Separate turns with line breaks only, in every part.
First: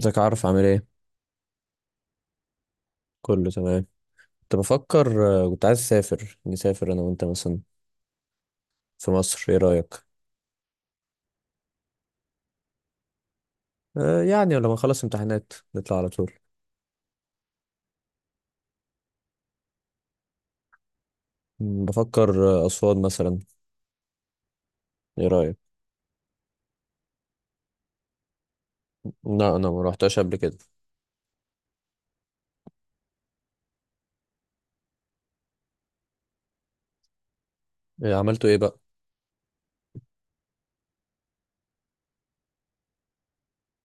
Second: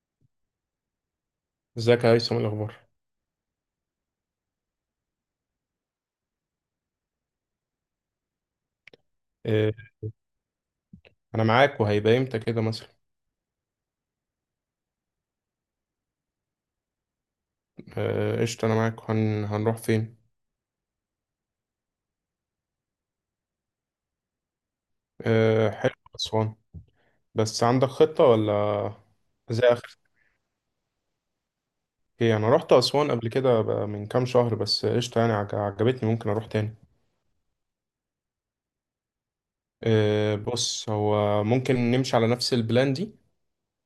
ازيك، عارف، عامل ايه؟
ازيك يا هيثم، إيه الاخبار؟
كله تمام. كنت بفكر، كنت عايز اسافر نسافر انا وانت مثلا في مصر. ايه
إيه،
رايك؟
انا معاك، وهيبقى امتى كده مثلا؟
يعني لما نخلص امتحانات نطلع على طول.
قشطه، انا معاك. هنروح فين؟
بفكر، اسوان مثلا. ايه رايك؟
حلو اسوان. بس عندك خطه ولا؟
لا،
زي
انا ما
اخر.
روحتهاش قبل كده.
ايه، انا رحت اسوان قبل كده بقى من كام شهر، بس قشطه يعني، عجبتني، ممكن اروح تاني.
إيه، عملتوا ايه بقى؟
بص، هو ممكن نمشي على نفس البلان دي.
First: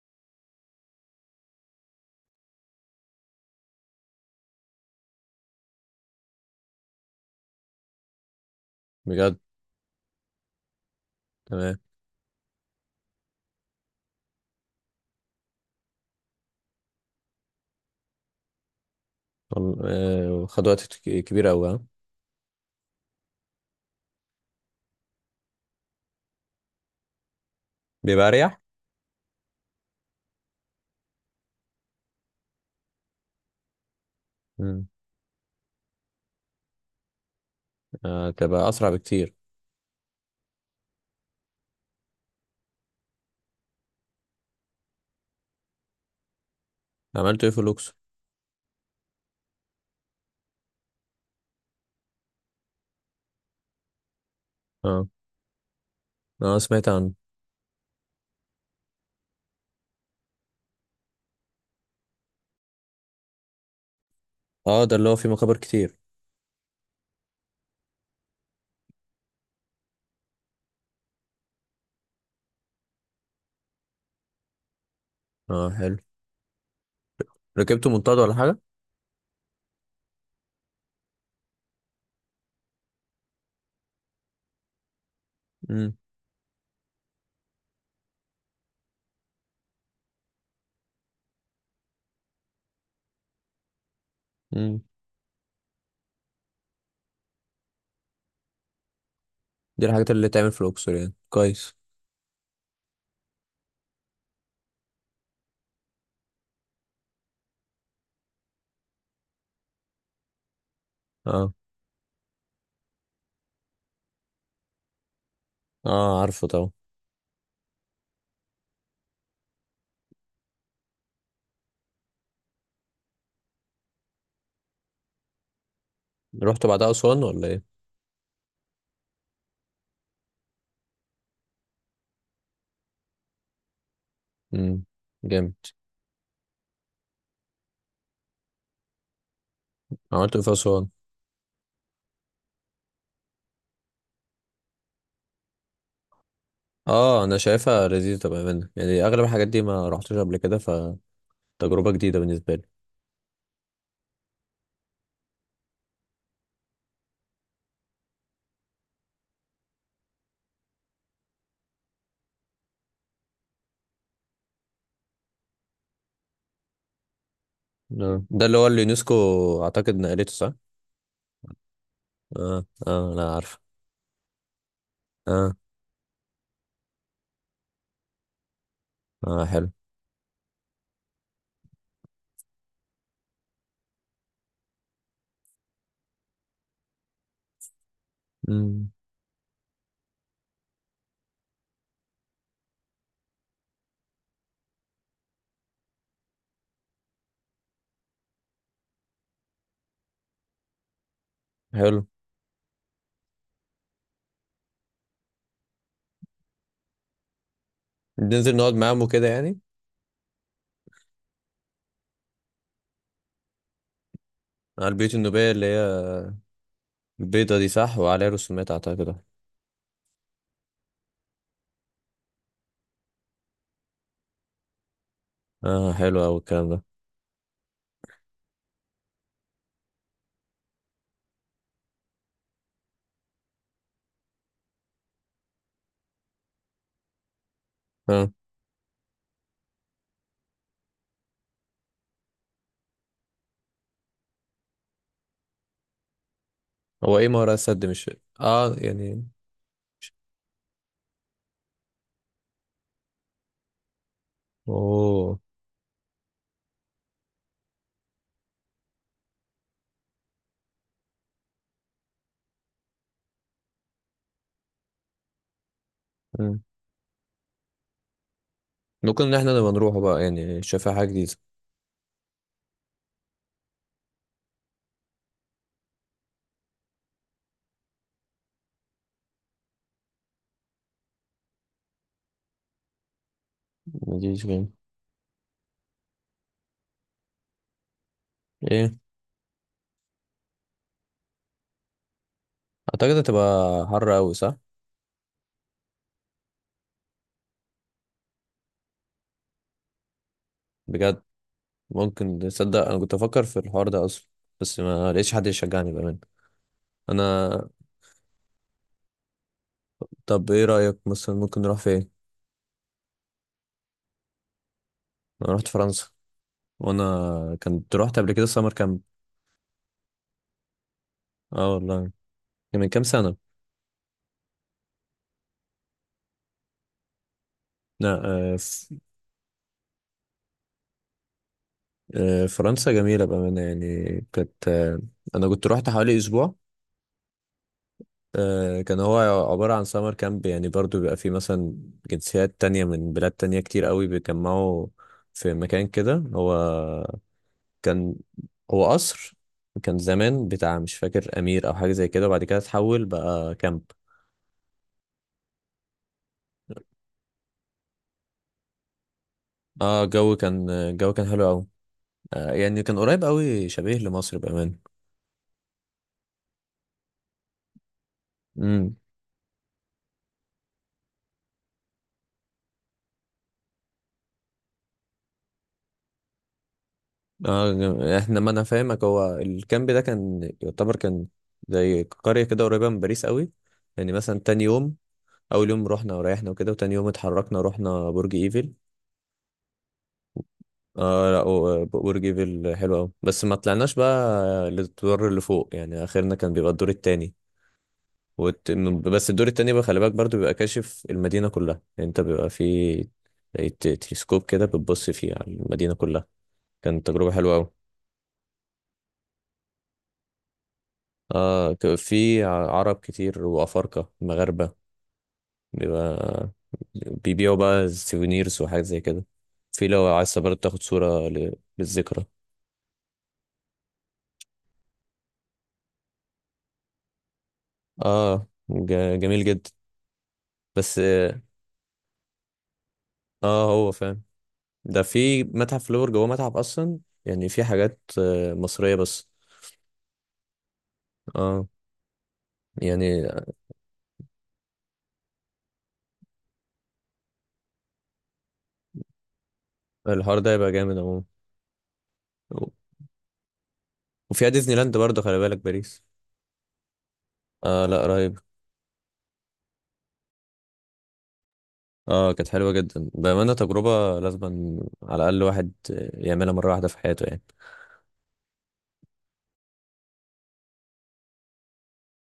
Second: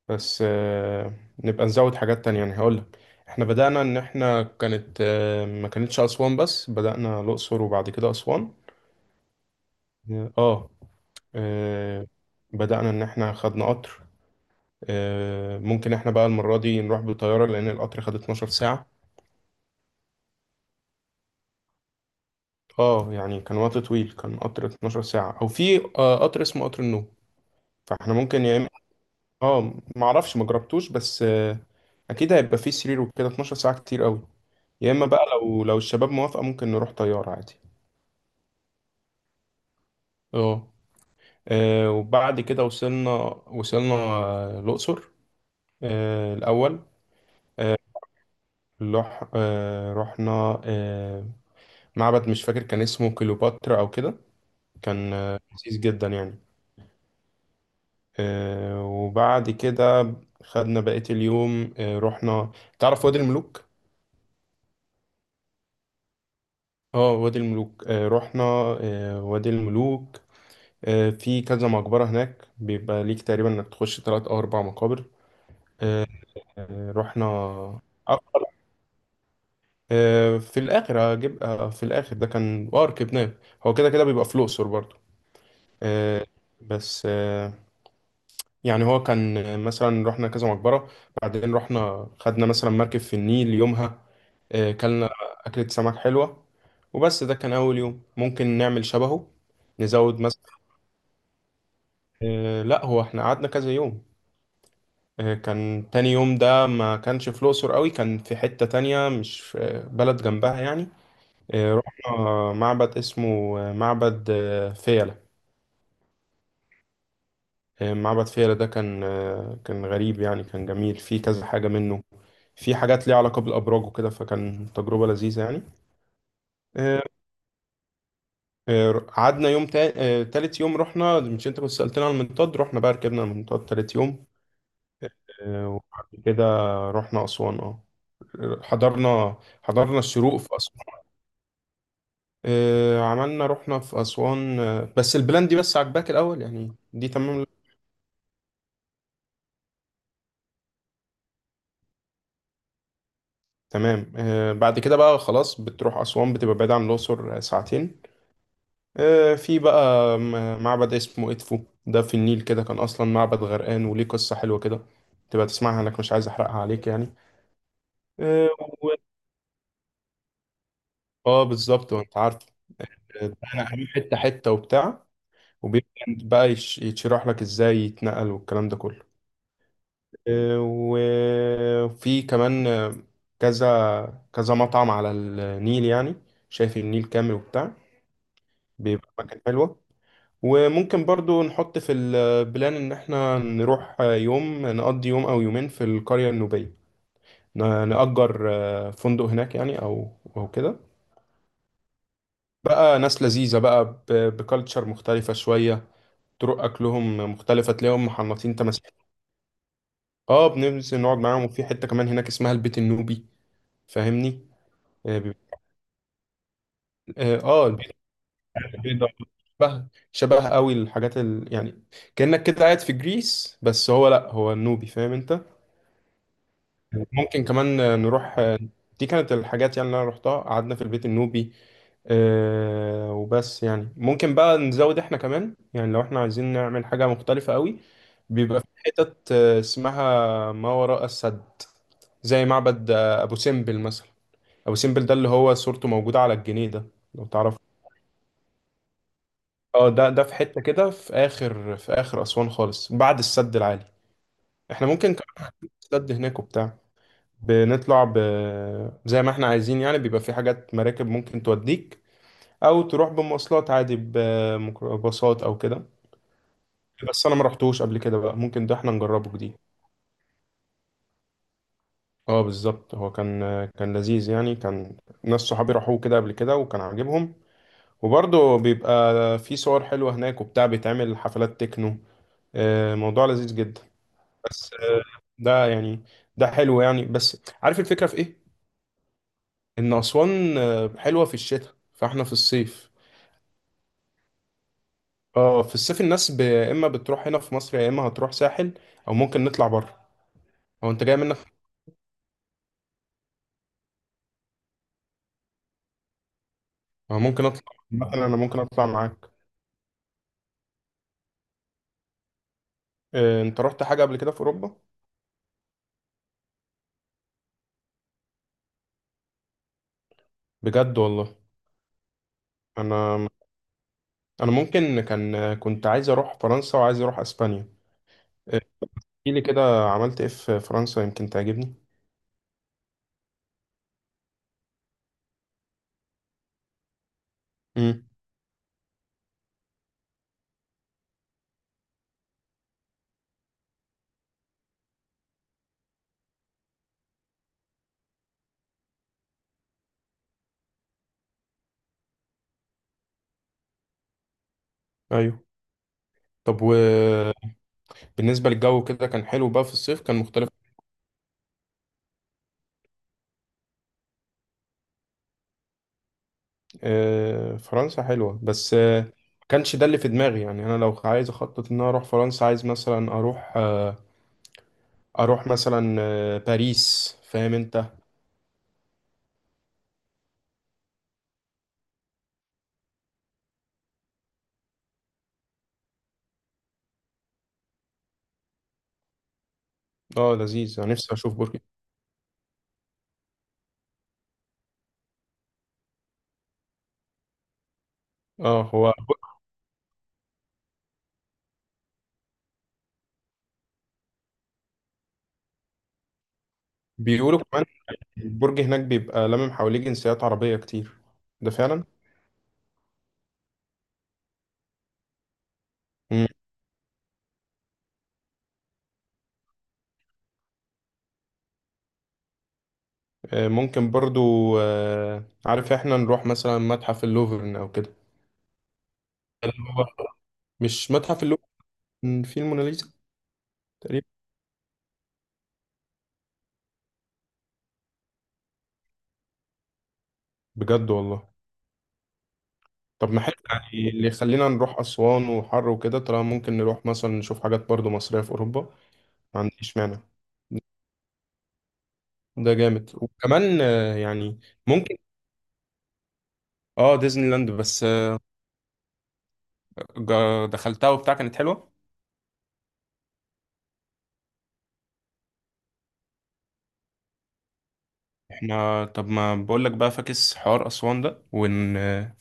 بس، نبقى نزود حاجات تانية. يعني هقول لك، احنا بدأنا ان احنا كانت، ما كانتش اسوان بس، بدأنا الاقصر وبعد كده اسوان.
بجد؟
إيه، اه.
تمام.
آه، بدأنا إن إحنا خدنا قطر. ممكن إحنا بقى المرة دي نروح بالطيارة، لأن القطر خد 12 ساعة.
وال- خد وقت كبير قوي، ها؟
يعني كان وقت طويل، كان قطر 12 ساعة، أو في قطر اسمه قطر النوم. فإحنا
بيبقى
ممكن، يا
اريح.
إما معرفش مجربتوش، بس، أكيد هيبقى فيه سرير وكده، 12 ساعة كتير قوي.
مم،
يا إما بقى، لو الشباب موافقة، ممكن نروح طيارة عادي.
تبقى اسرع بكتير.
آه. وبعد كده وصلنا الأقصر الأول.
عملتوا ايه في
آه،
الاقصر؟
رحنا معبد، مش فاكر كان اسمه كليوباترا او كده.
اه.
كان لذيذ جدا يعني.
اه، سمعت عنه.
وبعد كده خدنا بقية اليوم، رحنا. تعرف وادي الملوك؟
اه، ده اللي هو فيه مقابر كتير.
اه، وادي الملوك. رحنا وادي الملوك. في كذا مقبرة هناك، بيبقى ليك تقريبا انك تخش تلات او اربع مقابر.
اه، حلو.
رحنا
ركبتوا منطاد ولا
أكتر.
حاجه؟
في الاخر هجيب، في الاخر ده كان ركبناه. هو كده كده بيبقى في الاقصر برضه. آه، بس آه، يعني هو كان مثلا رحنا كذا مقبرة، بعدين رحنا خدنا مثلا مركب في النيل يومها،
امم.
كلنا أكلة سمك حلوة. وبس ده كان أول يوم، ممكن نعمل شبهه.
دي الحاجات
نزود
اللي تعمل
مثلا.
في الأقصر يعني كويس.
لا، هو احنا قعدنا كذا يوم. كان تاني يوم ده ما كانش في الأقصر قوي، كان في حتة تانية، مش في، بلد جنبها يعني.
اه.
رحنا معبد اسمه، معبد فيلة.
اه، عارفه طبعا.
معبد فيلة ده كان، كان غريب يعني، كان جميل، فيه كذا حاجة منه، في حاجات ليها علاقة بالأبراج وكده، فكان تجربة لذيذة يعني.
رحت بعدها
آه،
أسوان ولا ايه؟
قعدنا يوم تالت يوم رحنا. مش انت كنت سألتنا على المنطاد؟ رحنا بقى، ركبنا المنطاد تالت يوم.
امم. جامد.
وبعد كده رحنا أسوان. اه حضرنا، حضرنا
عملت
الشروق
ايه
في
في أسوان؟
أسوان. عملنا، رحنا في أسوان. بس البلان دي، بس عجباك الأول يعني؟ دي
اه، انا
تمام.
شايفها لذيذة بأمانة. يعني أغلب الحاجات دي ما رحتش قبل كده، فتجربة جديدة بالنسبة لي.
تمام. بعد كده بقى، خلاص، بتروح أسوان بتبقى بعيد عن الأقصر ساعتين. في بقى معبد اسمه إدفو، ده في النيل كده، كان أصلا معبد غرقان وليه قصة حلوة كده. تبقى تسمعها لك، مش عايز أحرقها عليك يعني.
ده
آه.
اللي هو
و...
اليونسكو أعتقد نقلته، صح؟
آه، بالظبط، وأنت عارف.
اه، اه،
آه،
أنا عارف.
أنا هروح حتة حتة وبتاع،
اه،
وبيبدأ بقى يشرح لك إزاي يتنقل والكلام ده كله.
اه، حلو.
وفي كمان كذا كذا مطعم على النيل يعني، شايف النيل كامل وبتاع،
امم.
بيبقى مكان حلوة. وممكن برضو نحط في البلان إن إحنا نروح يوم، نقضي يوم أو يومين في القرية النوبية، نأجر فندق هناك يعني، أو أو كده.
حلو.
بقى ناس لذيذة بقى، بكالتشر مختلفة شوية، طرق أكلهم مختلفة، تلاقيهم
ننزل
محنطين
نقعد
تماسيح.
معاهم وكده يعني.
اه، بننزل نقعد معاهم، وفي حتة كمان هناك اسمها البيت النوبي، فاهمني؟
على البيوت
اه،
النوبية اللي هي البيضة دي،
البيت
صح؟ وعليها رسومات
البيضاء.
أعتقد.
شبه شبه قوي الحاجات يعني كأنك كده قاعد في جريس، بس هو لأ، هو النوبي، فاهم انت.
اه، حلو أوي الكلام ده.
ممكن كمان نروح. دي كانت الحاجات يعني اللي انا رحتها، قعدنا في البيت النوبي. وبس يعني. ممكن بقى نزود احنا كمان يعني، لو احنا عايزين نعمل حاجة مختلفة قوي،
اه،
بيبقى في حتت اسمها ما وراء السد، زي معبد ابو سمبل مثلا. ابو سمبل ده اللي هو صورته موجودة على الجنيه ده،
هو
لو
ايه ما وراء
تعرف.
السد؟ مش... اه، يعني.
اه، ده في حتة كده، في اخر اسوان خالص، بعد السد العالي. احنا ممكن
اوه.
كمان السد هناك وبتاع، بنطلع زي ما احنا عايزين يعني. بيبقى في حاجات مراكب ممكن توديك، او تروح بمواصلات عادي بميكروباصات او كده.
مم.
بس انا ما رحتوش قبل كده بقى، ممكن ده احنا
ممكن
نجربه
ان
جديد.
احنا نبقى نروحه بقى يعني، شايفها حاجة جديدة.
اه، بالظبط، هو كان لذيذ يعني، كان ناس صحابي راحوه كده قبل كده وكان عاجبهم. وبرضه بيبقى في صور حلوة هناك وبتاع، بيتعمل حفلات تكنو. موضوع لذيذ جدا.
مديش جيم.
بس، ده يعني، ده حلو يعني. بس عارف الفكرة في ايه؟
ايه؟
ان اسوان حلوة في الشتاء، فاحنا في الصيف.
اعتقد هتبقى حر اوي، صح؟
اه، في الصيف الناس اما بتروح هنا في مصر، يا اما هتروح ساحل، او ممكن نطلع بره، او انت جاي
بجد؟
منك.
ممكن تصدق، انا كنت افكر في الحوار ده اصلا. بس ما لقيتش حد يشجعني بامان.
أو ممكن اطلع،
انا...
مثلا انا ممكن اطلع معاك.
طب ايه رأيك؟ مثلا ممكن نروح فين؟
إيه، انت رحت حاجه قبل كده في اوروبا؟
انا رحت فرنسا. وانا كنت رحت قبل كده سمر كامب.
بجد والله.
اه، والله. كان من كام
انا،
سنة.
انا ممكن كان كنت عايز اروح فرنسا وعايز اروح اسبانيا.
لا. آه،
إيه،
ف-
احكي لي كده، عملت ايه في فرنسا يمكن تعجبني.
فرنسا جميلة بأمانة يعني. كانت آه، أنا كنت رحت حوالي أسبوع.
امم.
كان هو عبارة عن سمر كامب. يعني برضو بيبقى فيه مثلا جنسيات تانية من بلاد تانية كتير قوي بيتجمعوا في مكان كده. هو كان، هو قصر كان زمان بتاع مش فاكر أمير أو حاجة زي كده، وبعد كده اتحول بقى كامب.
ايوه، طب وبالنسبه للجو كده، كان حلو بقى في الصيف؟
اه،
كان
الجو
مختلف؟
كان الجو كان حلو قوي. يعني كان قريب قوي شبيه لمصر بأمان.
فرنسا حلوة، بس
امم.
ما كانش ده اللي في دماغي يعني. أنا لو عايز أخطط إن أنا أروح فرنسا، عايز مثلا أروح، أروح مثلا باريس، فاهم
اه،
أنت؟
احنا ما انا فاهمك. هو الكامب ده كان يعتبر كان زي قرية كده قريبة من باريس قوي. يعني مثلا، تاني يوم اول يوم رحنا وريحنا وكده، وتاني يوم اتحركنا رحنا برج ايفل.
أه، لذيذ، أنا نفسي
اه،
أشوف
لا،
برج.
برج ايفل حلو قوي، بس ما طلعناش بقى للدور اللي فوق. يعني اخرنا كان بيبقى الدور التاني
أه،
وت...
هو
بس الدور التاني بقى، خلي بالك، برضو بيبقى كاشف المدينة كلها. يعني انت بيبقى في زي تلسكوب كده بتبص فيه على المدينة كلها. كانت تجربة
بيقولوا
حلوة
كمان
قوي.
البرج هناك بيبقى لامم حواليه جنسيات عربية كتير. ده
اه،
فعلا؟
في عرب كتير، وافارقة مغاربة.
مم.
بيبقى. بيبيعوا بقى سيفونيرز وحاجات زي كده. في لو عايز برضه تاخد صورة للذكرى.
ممكن برضو. عارف إحنا نروح مثلا متحف اللوفر أو كده،
اه، جميل
اللي
جدا.
هو، مش
بس
متحف
اه،
اللوفر، في الموناليزا،
هو
تقريبا.
فاهم. ده في متحف لور جوه متحف اصلا. يعني في حاجات مصرية بس.
بجد والله.
اه.
طب ما
يعني
حلو يعني، اللي يخلينا نروح أسوان وحر وكده، طالما ممكن نروح مثلا نشوف حاجات برضو مصرية في أوروبا، ما عنديش مانع.
الحوار ده يبقى جامد عموما.
ده جامد، وكمان يعني
وفيها ديزني
ممكن.
لاند برضه، خلي بالك، باريس.
اه، ديزني لاند، بس
اه، لا، رهيب.
دخلتها وبتاع، كانت حلوة.
اه، كانت حلوة جدا بأمانة. تجربة لازم على الأقل واحد يعملها مرة واحدة في حياته يعني.
احنا، طب ما بقولك بقى، فاكس حوار أسوان ده ونروح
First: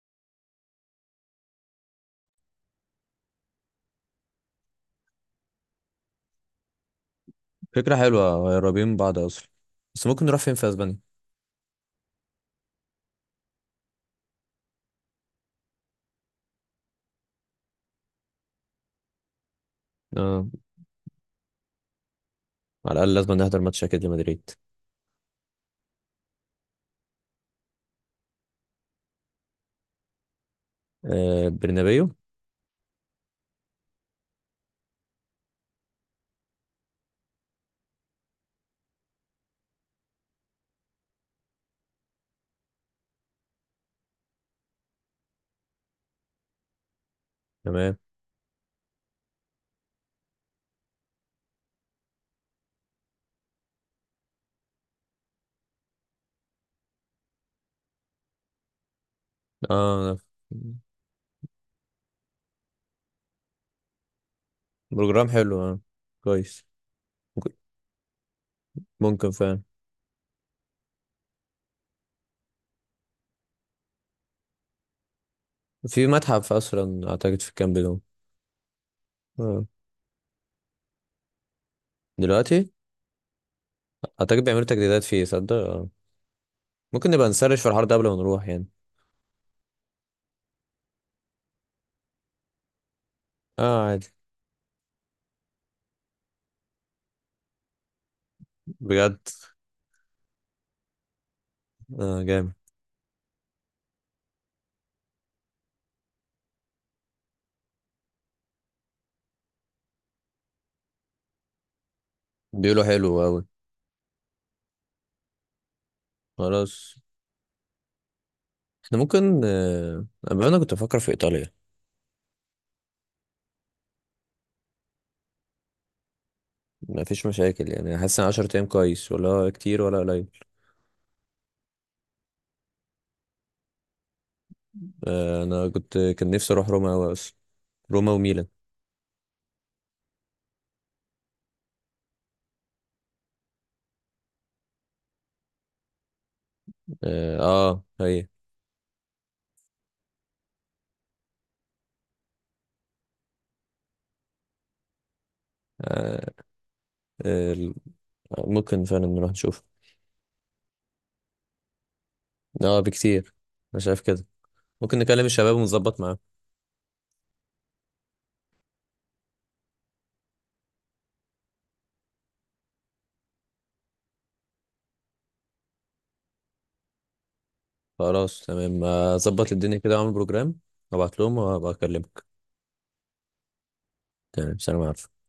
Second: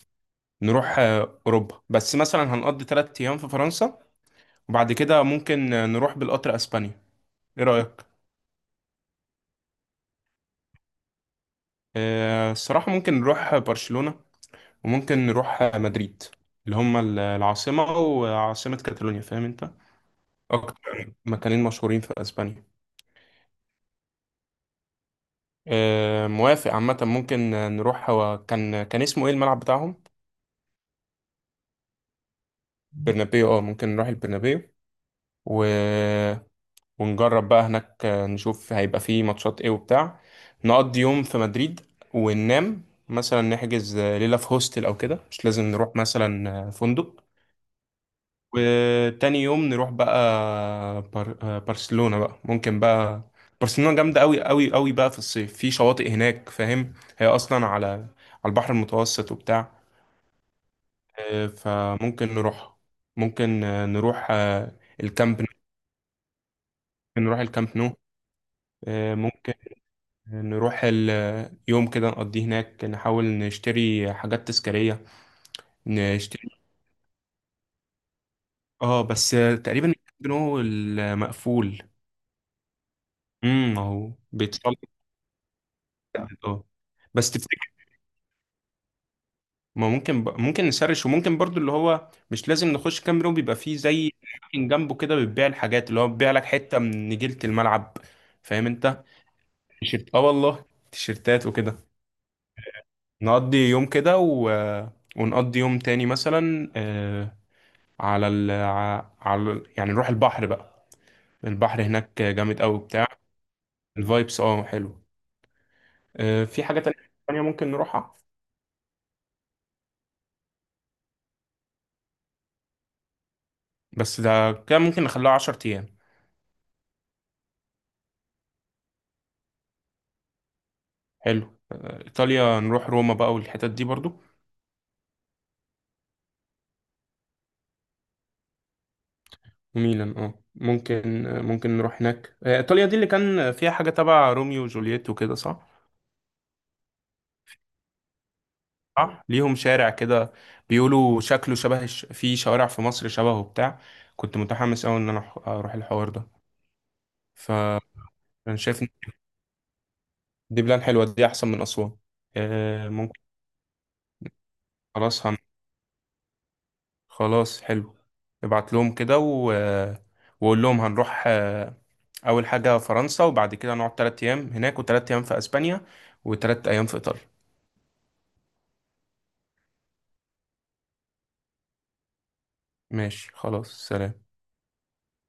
أوروبا. بس مثلا هنقضي 3 أيام في فرنسا، وبعد كده ممكن نروح بالقطر أسبانيا، ايه
فكرة
رأيك؟
حلوة، قريبين من بعض أصلا. بس ممكن نروح فين في أسبانيا؟
الصراحة ممكن نروح برشلونة، وممكن نروح مدريد، اللي هم العاصمة وعاصمة كاتالونيا، فاهم انت.
اه،
أكتر مكانين مشهورين في أسبانيا.
على الأقل لازم نحضر ماتش أكيد لمدريد.
موافق. عامة ممكن نروح، هو كان اسمه ايه الملعب بتاعهم؟
برنابيو.
برنابيو. اه، ممكن نروح البرنابيو و... ونجرب بقى هناك، نشوف هيبقى فيه ماتشات ايه وبتاع. نقضي يوم في مدريد وننام، مثلا نحجز ليلة في هوستل أو كده، مش لازم نروح مثلا فندق.
تمام.
وتاني يوم نروح بقى بر... آه، برشلونة بقى. ممكن بقى، برشلونة جامدة قوي قوي قوي بقى في الصيف، في شواطئ هناك، فاهم هي أصلا على البحر المتوسط وبتاع.
اه،
فممكن نروح، ممكن نروح
بروجرام
الكامب نو.
حلو. اه، كويس.
ممكن نروح
ممكن.
الكامب نو.
ممكن
ممكن
فعلا.
نروح يوم كده نقضيه هناك، نحاول نشتري حاجات تذكارية،
في
نشتري.
متحف اصلا اعتقد في الكامب ده.
اه بس،
اه.
تقريبا الكامب نو المقفول.
دلوقتي.
اهو
اعتقد بيعملوا
بيتصل.
تجديدات فيه، صدق. اه.
اه
ممكن نبقى
بس
نسرش في
تفتكر،
الحوار ده قبل ما نروح يعني.
ما ممكن ممكن نسرش. وممكن برضو اللي هو مش لازم نخش كام روم، بيبقى فيه
اه، عادي.
زي أماكن جنبه كده بتبيع الحاجات، اللي هو بيبيع لك حتة من نجيلة الملعب، فاهم انت.
بجد؟
تيشيرت، اه والله، تيشيرتات وكده.
اه، جامد.
نقضي يوم كده ونقضي يوم تاني مثلا، على ال... ع- على ال- يعني نروح البحر بقى. البحر هناك جامد قوي
بيقولوا
بتاع،
حلو قوي.
الفايبس، اه حلو. في حاجة
خلاص.
تانية ممكن نروحها،
احنا ممكن أما انا كنت بفكر في ايطاليا.
بس ده كده ممكن نخليها 10 أيام.
مفيش مشاكل يعني. حاسس ان 10 ايام كويس ولا هو كتير ولا قليل؟
حلو. ايطاليا نروح روما بقى، والحتت دي برضو،
انا كنت كان نفسي اروح روما قوي اصلا. روما وميلان.
وميلان. اه، ممكن نروح هناك. ايطاليا دي اللي كان فيها حاجة تبع روميو وجولييت وكده، صح؟
اه، هي.
صح، ليهم شارع كده، بيقولوا شكله شبه في شوارع في مصر شبهه بتاع. كنت متحمس قوي ان انا اروح الحوار
آه،
ده.
آه،
فانا شايف
ممكن
إن
فعلا نروح نشوف.
دي بلان حلوة، دي احسن من اسوان.
اه،
ممكن.
بكتير. انا شايف كده. ممكن نكلم
خلاص،
الشباب ونظبط معاهم.
خلاص حلو. ابعت لهم كده وقول لهم هنروح، اول حاجه فرنسا، وبعد كده نقعد 3 ايام هناك، و3 ايام في اسبانيا، و3 ايام في ايطاليا.
خلاص تمام. اظبط الدنيا كده واعمل بروجرام، وابعت لهم وابقى اكلمك.
ماشي، خلاص، سلام.
تمام، سلام عليكم.